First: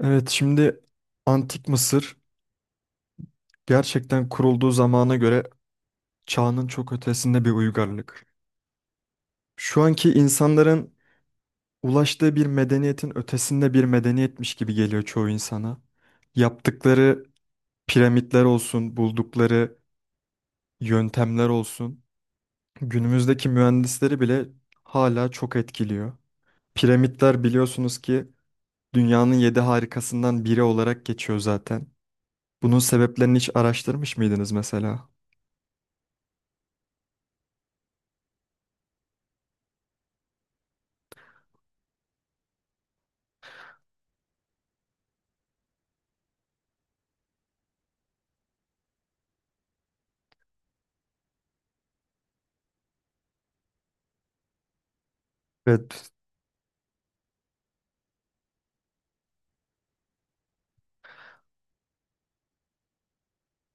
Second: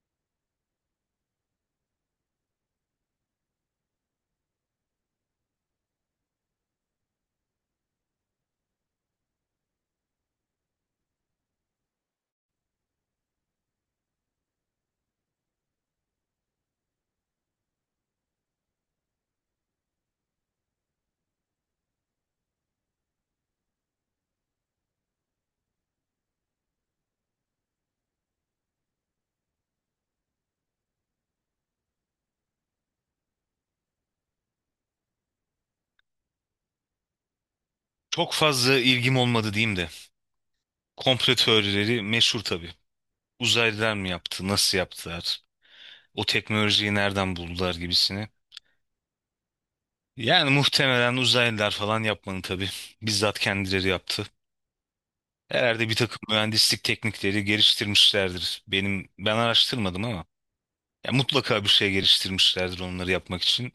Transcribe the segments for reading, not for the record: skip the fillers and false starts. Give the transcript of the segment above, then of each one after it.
Evet şimdi Antik Mısır gerçekten kurulduğu zamana göre çağının çok ötesinde bir uygarlık. Şu anki insanların ulaştığı bir medeniyetin ötesinde bir medeniyetmiş gibi geliyor çoğu insana. Yaptıkları piramitler olsun, buldukları yöntemler olsun, günümüzdeki mühendisleri bile hala çok etkiliyor. Piramitler biliyorsunuz ki dünyanın yedi harikasından biri olarak geçiyor zaten. Bunun sebeplerini hiç araştırmış mıydınız mesela? Çok fazla ilgim olmadı diyeyim de. Komplo teorileri meşhur tabii. Uzaylılar mı yaptı, nasıl yaptılar, o teknolojiyi nereden buldular gibisini. Yani muhtemelen uzaylılar falan yapmadı tabii. Bizzat kendileri yaptı. Herhalde bir Evet. takım mühendislik teknikleri geliştirmişlerdir. Ben araştırmadım ama ya mutlaka bir şey geliştirmişlerdir onları yapmak için.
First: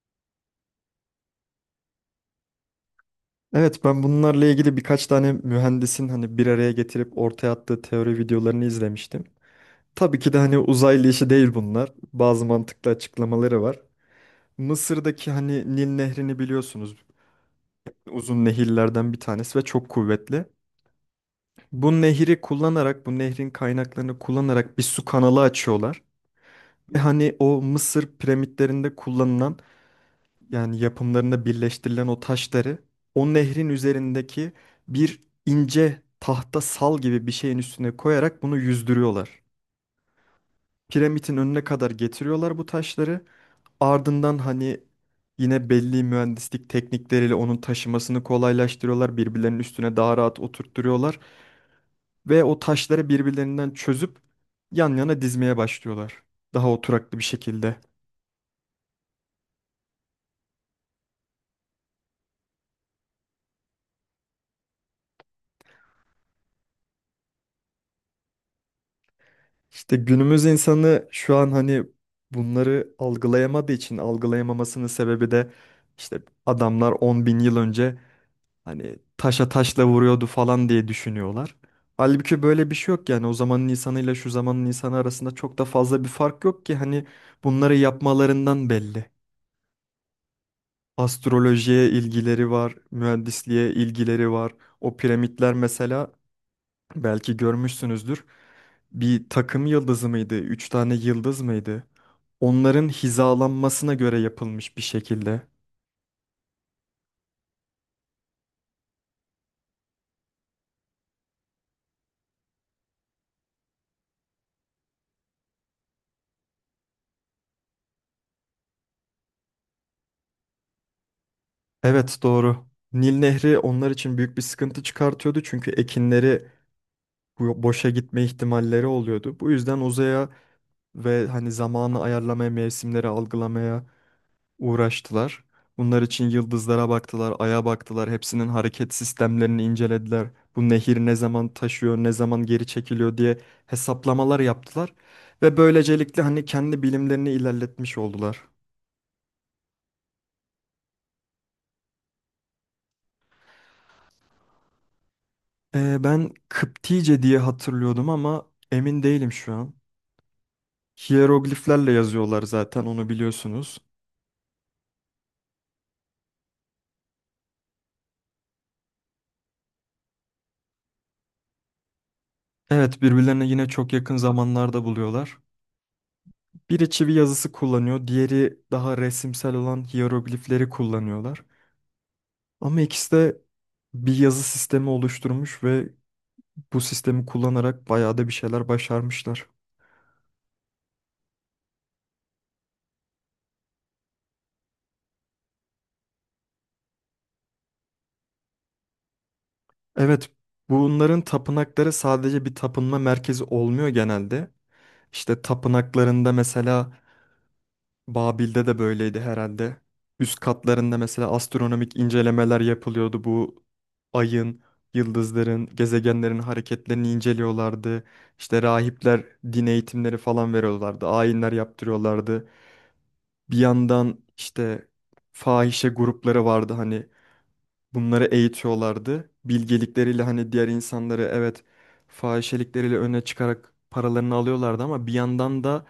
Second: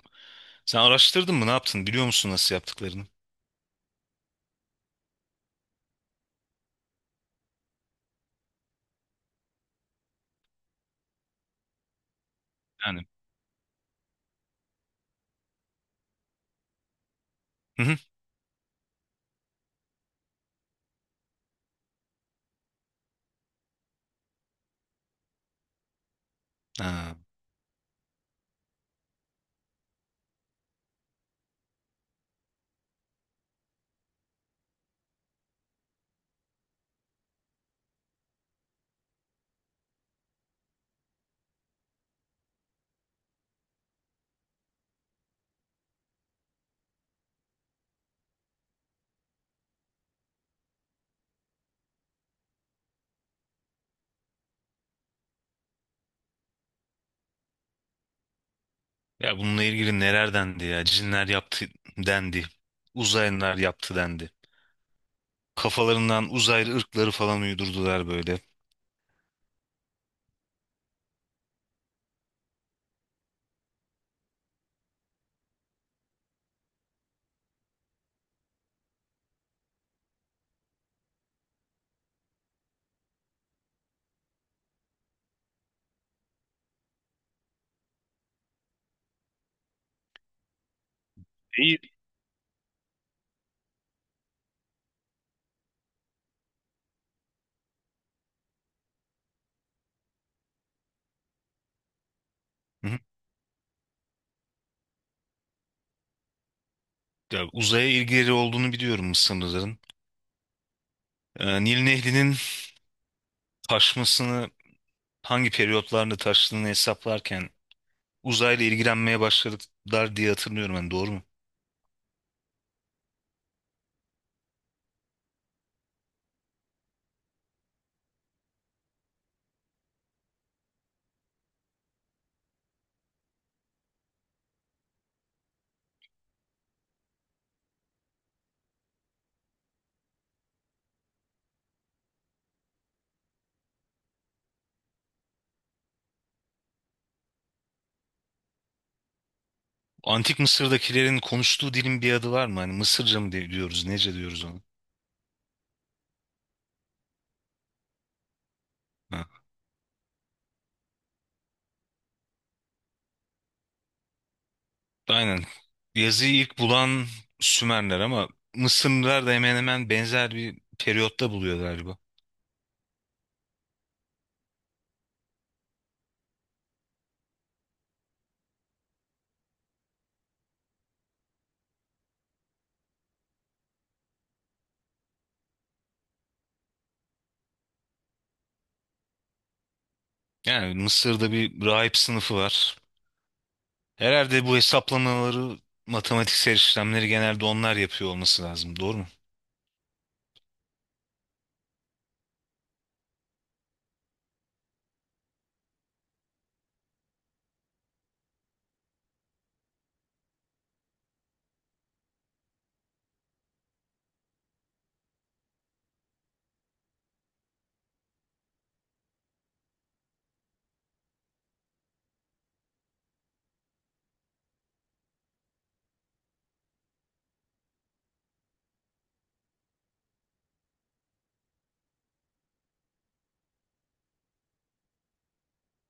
Sen araştırdın mı? Ne yaptın? Biliyor musun nasıl yaptıklarını? Evet, ben bunlarla ilgili birkaç tane mühendisin hani bir araya getirip ortaya attığı teori videolarını izlemiştim. Tabii ki de hani uzaylı işi değil bunlar. Bazı mantıklı Yani. açıklamaları var. Mısır'daki hani Nil Nehri'ni biliyorsunuz. Hı hı. Uzun nehirlerden bir tanesi ve çok kuvvetli. Bu nehri kullanarak, bu nehrin kaynaklarını kullanarak bir su kanalı açıyorlar. Ve Ha. hani o Mısır piramitlerinde kullanılan yani yapımlarında birleştirilen o taşları o nehrin üzerindeki bir ince tahta sal gibi bir şeyin üstüne koyarak bunu yüzdürüyorlar. Piramidin önüne kadar getiriyorlar bu taşları. Ardından hani yine belli mühendislik teknikleriyle onun taşımasını kolaylaştırıyorlar. Birbirlerinin üstüne daha rahat oturtturuyorlar ve o taşları birbirlerinden çözüp yan yana dizmeye başlıyorlar. Daha oturaklı bir şekilde. Ya bununla ilgili neler dendi ya? Cinler yaptı dendi. Uzaylılar yaptı dendi. Kafalarından uzaylı ırkları falan uydurdular böyle. İşte günümüz insanı şu an hani bunları algılayamadığı için algılayamamasının sebebi de işte adamlar 10.000 yıl önce hani taşa taşla vuruyordu falan diye düşünüyorlar. Halbuki böyle bir şey yok yani o zamanın insanıyla şu zamanın insanı arasında çok da fazla bir fark yok ki hani bunları yapmalarından belli. İyi. Astrolojiye ilgileri var, mühendisliğe ilgileri var. O piramitler mesela belki görmüşsünüzdür. Bir takım yıldızı mıydı? Üç tane yıldız mıydı? Hı Onların hı. hizalanmasına göre yapılmış bir şekilde. Ya uzaya ilgileri olduğunu biliyorum Mısırlıların. Nil Nehri'nin taşmasını hangi periyotlarla taştığını hesaplarken uzayla ilgilenmeye başladılar diye hatırlıyorum ben, doğru mu? Evet, doğru. Nil Nehri onlar için büyük bir sıkıntı çıkartıyordu çünkü ekinleri boşa gitme ihtimalleri oluyordu. Bu yüzden uzaya ve hani zamanı ayarlamaya, mevsimleri algılamaya uğraştılar. Bunlar için yıldızlara baktılar, aya baktılar, hepsinin hareket sistemlerini incelediler. Bu nehir ne zaman taşıyor, ne zaman geri çekiliyor diye hesaplamalar yaptılar ve böylecelikle hani kendi bilimlerini ilerletmiş oldular. Antik Mısır'dakilerin konuştuğu dilin bir adı var mı? Hani Mısırca mı diyoruz, nece diyoruz onu? Ben Kıptice diye hatırlıyordum ama emin değilim şu an. Hierogliflerle yazıyorlar zaten onu biliyorsunuz. Aynen. Yazıyı ilk bulan Sümerler ama Mısırlılar da hemen hemen benzer bir periyotta buluyor galiba. Evet, birbirlerine yine çok yakın zamanlarda buluyorlar. Biri çivi yazısı kullanıyor, diğeri daha resimsel olan hieroglifleri kullanıyorlar. Ama ikisi de bir yazı sistemi oluşturmuş ve bu sistemi kullanarak bayağı da bir şeyler başarmışlar. Yani Mısır'da bir rahip sınıfı var. Herhalde bu hesaplamaları, matematiksel işlemleri genelde onlar yapıyor olması lazım. Doğru mu? Evet, bunların tapınakları sadece bir tapınma merkezi olmuyor genelde. İşte tapınaklarında mesela Babil'de de böyleydi herhalde. Üst katlarında mesela astronomik incelemeler yapılıyordu. Bu ayın, yıldızların, gezegenlerin hareketlerini inceliyorlardı. İşte rahipler din eğitimleri falan veriyorlardı. Ayinler yaptırıyorlardı. Bir yandan işte fahişe grupları vardı hani bunları eğitiyorlardı. Bilgelikleriyle hani diğer insanları evet fahişelikleriyle öne çıkarak paralarını alıyorlardı ama bir yandan da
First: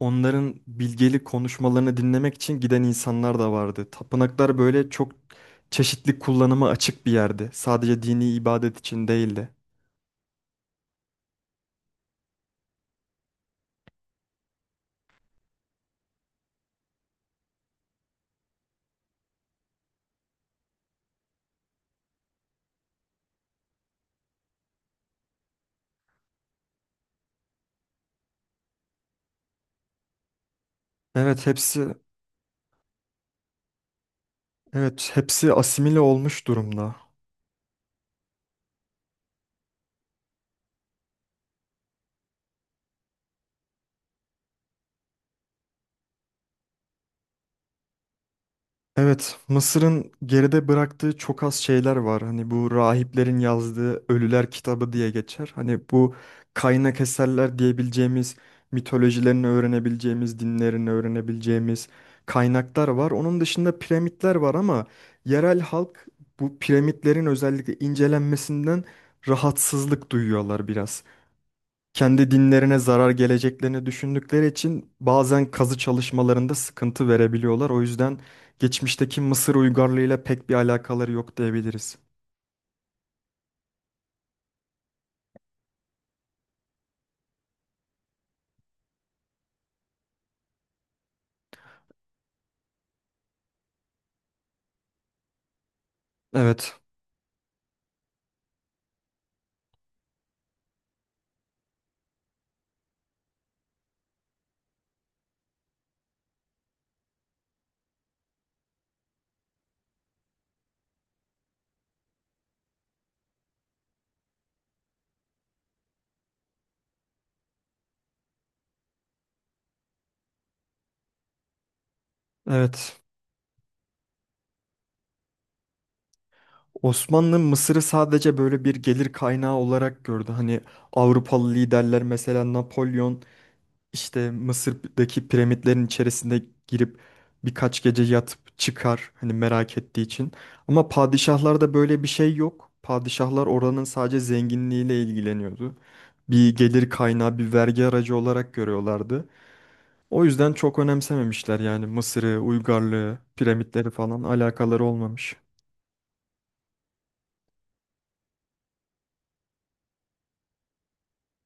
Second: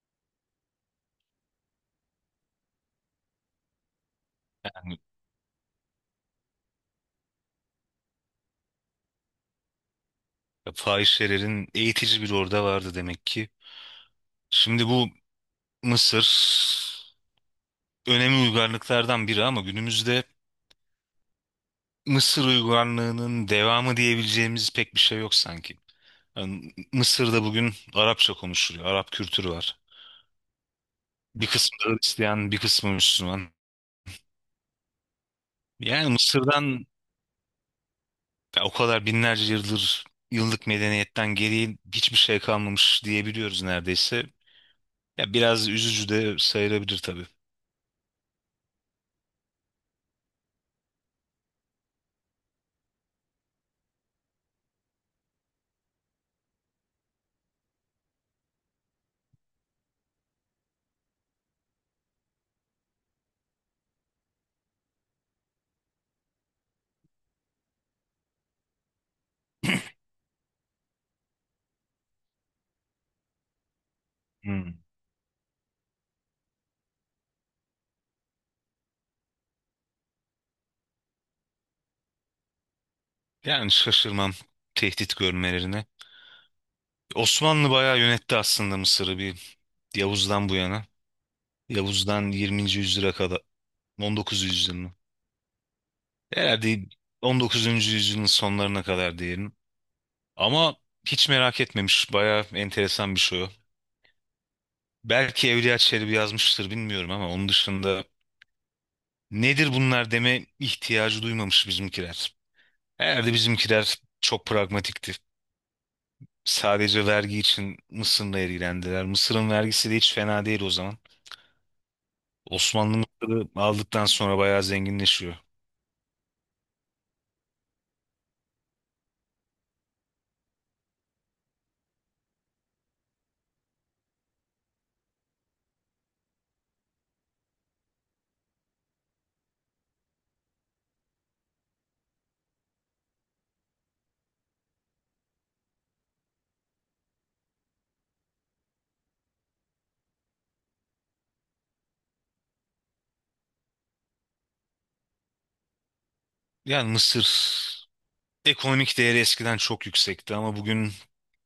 onların bilgelik konuşmalarını dinlemek için giden insanlar da vardı. Tapınaklar böyle Yani çok çeşitli kullanıma açık bir yerdi. Sadece dini ibadet için değildi. fahişelerin eğitici bir orada vardı demek ki. Şimdi bu Mısır önemli uygarlıklardan biri ama günümüzde Mısır uygarlığının devamı diyebileceğimiz pek bir şey yok sanki. Yani Mısır'da bugün Arapça konuşuluyor. Arap kültürü var. Evet Bir kısmı hepsi Hristiyan, bir kısmı Müslüman. evet hepsi asimile Yani olmuş Mısır'dan durumda. ya o kadar binlerce yıldır yıllık medeniyetten geriye hiçbir şey kalmamış diyebiliyoruz neredeyse. Ya biraz üzücü de sayılabilir tabii. Evet, Mısır'ın geride bıraktığı çok az şeyler var. Hani bu rahiplerin yazdığı Ölüler kitabı diye geçer. Hani bu kaynak eserler diyebileceğimiz, mitolojilerini öğrenebileceğimiz, dinlerini öğrenebileceğimiz kaynaklar var. Onun dışında piramitler var ama yerel halk bu piramitlerin özellikle incelenmesinden rahatsızlık duyuyorlar biraz kendi dinlerine zarar geleceklerini düşündükleri Hmm. için bazen kazı çalışmalarında sıkıntı verebiliyorlar. O yüzden geçmişteki Mısır uygarlığıyla pek bir alakaları yok diyebiliriz. Yani şaşırmam tehdit görmelerine. Osmanlı bayağı yönetti aslında Mısır'ı, bir Yavuz'dan bu yana. Yavuz'dan 20. yüzyıla kadar, 19. yüzyılın. Evet, Herhalde 19. yüzyılın sonlarına kadar diyelim. Ama hiç merak etmemiş. Bayağı enteresan bir şey o. Belki Evliya Çelebi yazmıştır, bilmiyorum, ama onun dışında nedir bunlar deme ihtiyacı duymamış bizimkiler. Herhalde bizimkiler çok pragmatikti. Sadece vergi için Mısır'la ilgilendiler. Mısır'ın vergisi de hiç fena değil o zaman. Osmanlı evet. Mısır'ı aldıktan sonra bayağı zenginleşiyor. Osmanlı Mısır'ı sadece böyle bir gelir kaynağı olarak gördü. Hani Avrupalı liderler, mesela Napolyon, İşte Mısır'daki piramitlerin içerisinde girip birkaç gece yatıp çıkar hani merak ettiği için. Ama padişahlarda böyle bir şey yok. Padişahlar oranın sadece zenginliğiyle ilgileniyordu. Bir gelir kaynağı, bir vergi aracı olarak görüyorlardı. O yüzden çok önemsememişler yani Mısır'ı, uygarlığı, piramitleri falan alakaları olmamış. Yani Mısır ekonomik değeri eskiden çok yüksekti ama bugün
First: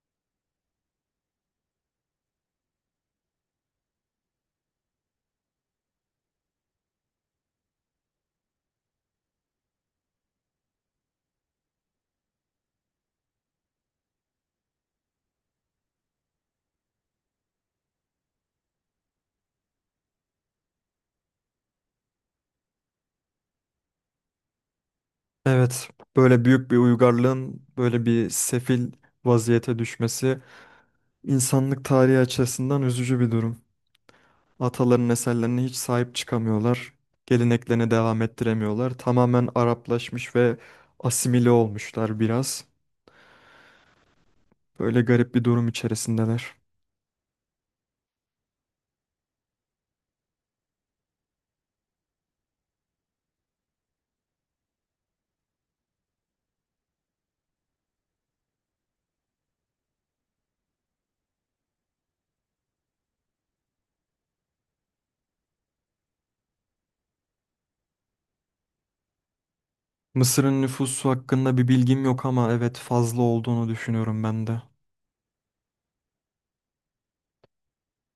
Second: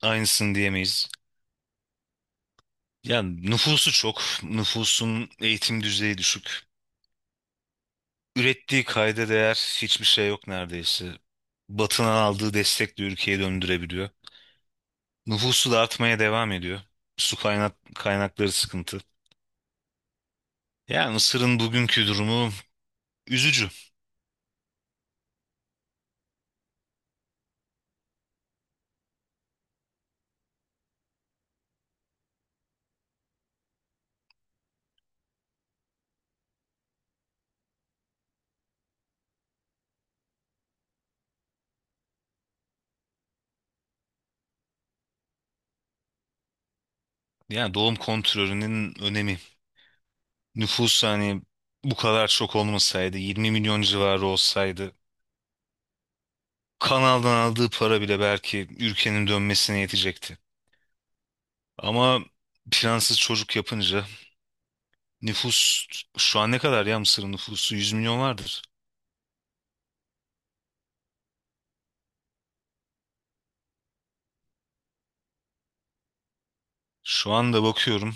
aynısını diyemeyiz. Yani nüfusu çok, nüfusun eğitim düzeyi düşük. Ürettiği kayda değer hiçbir şey yok neredeyse. Batı'nın aldığı destekle ülkeyi döndürebiliyor. Nüfusu da artmaya devam ediyor. Su kaynakları sıkıntı. Yani Mısır'ın bugünkü durumu üzücü. Evet, böyle büyük bir uygarlığın böyle bir sefil vaziyete düşmesi insanlık tarihi açısından üzücü bir durum. Ataların eserlerine hiç sahip çıkamıyorlar. Geleneklerine devam ettiremiyorlar. Tamamen Araplaşmış ve asimile olmuşlar biraz. Böyle garip bir durum içerisindeler. Yani doğum kontrolünün önemi. Nüfus hani bu kadar çok olmasaydı, 20 milyon civarı olsaydı, kanaldan aldığı para bile belki ülkenin dönmesine yetecekti. Ama plansız çocuk yapınca nüfus şu an ne kadar, ya Mısır'ın nüfusu 100 milyon vardır. Mısır'ın nüfusu hakkında bir bilgim yok ama evet fazla olduğunu düşünüyorum ben de. Şu anda bakıyorum,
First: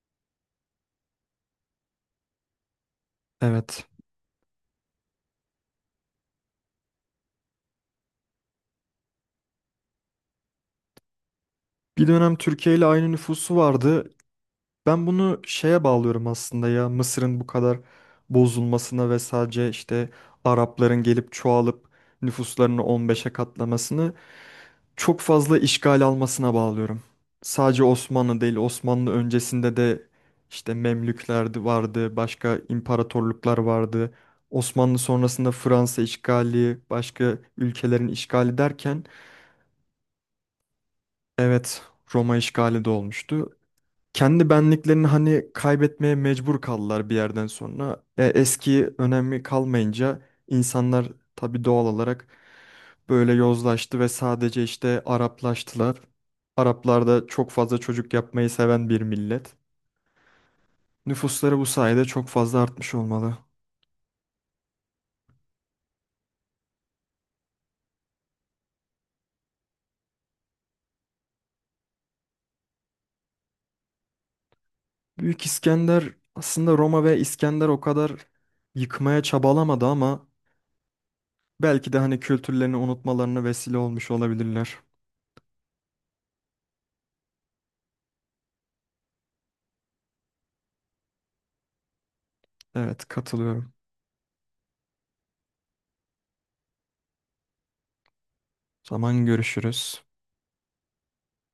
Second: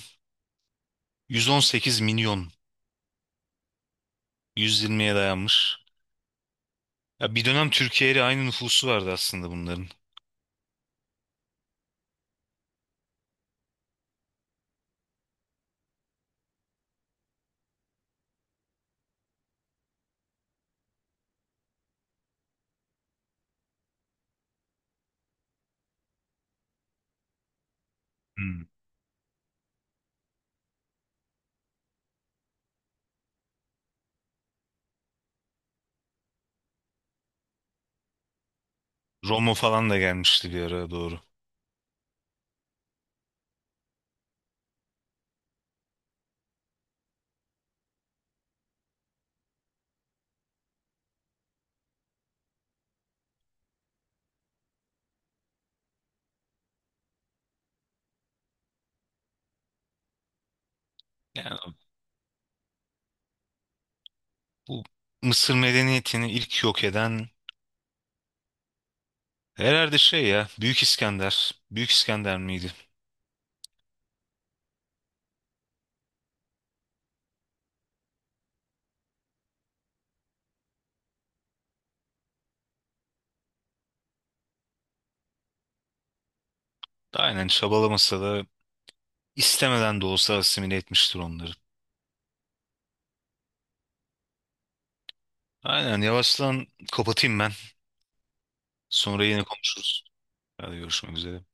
118 milyon, Evet. 120'ye dayanmış. Ya bir dönem Türkiye ile aynı nüfusu vardı aslında bunların. Bir dönem Türkiye ile aynı nüfusu vardı. Ben bunu şeye bağlıyorum aslında ya Mısır'ın bu kadar bozulmasına ve sadece işte Arapların gelip çoğalıp nüfuslarını 15'e katlamasını çok fazla işgal almasına bağlıyorum. Sadece Osmanlı değil, Hmm. Osmanlı öncesinde de işte Memlükler de vardı, başka imparatorluklar vardı. Osmanlı sonrasında Fransa işgali, başka ülkelerin işgali derken Roma falan da gelmişti bir ara, doğru. evet Roma işgali de olmuştu kendi benliklerini hani kaybetmeye mecbur kaldılar bir yerden sonra. Eski önemi kalmayınca insanlar tabii doğal olarak böyle yozlaştı ve sadece işte Araplaştılar. Araplar da çok fazla çocuk yapmayı seven bir millet. Yani Nüfusları bu sayede çok fazla artmış olmalı. bu Mısır medeniyetini ilk yok eden herhalde şey, ya Büyük İskender. Büyük İskender miydi? Büyük İskender aslında Roma ve İskender o kadar yıkmaya çabalamadı ama belki de hani kültürlerini unutmalarına vesile olmuş olabilirler. Aynen, çabalamasa da istemeden de olsa asimile etmiştir onları. Evet, katılıyorum. Aynen, yavaştan kapatayım ben. Sonra Zaman yine görüşürüz. konuşuruz. Hadi, görüşmek üzere.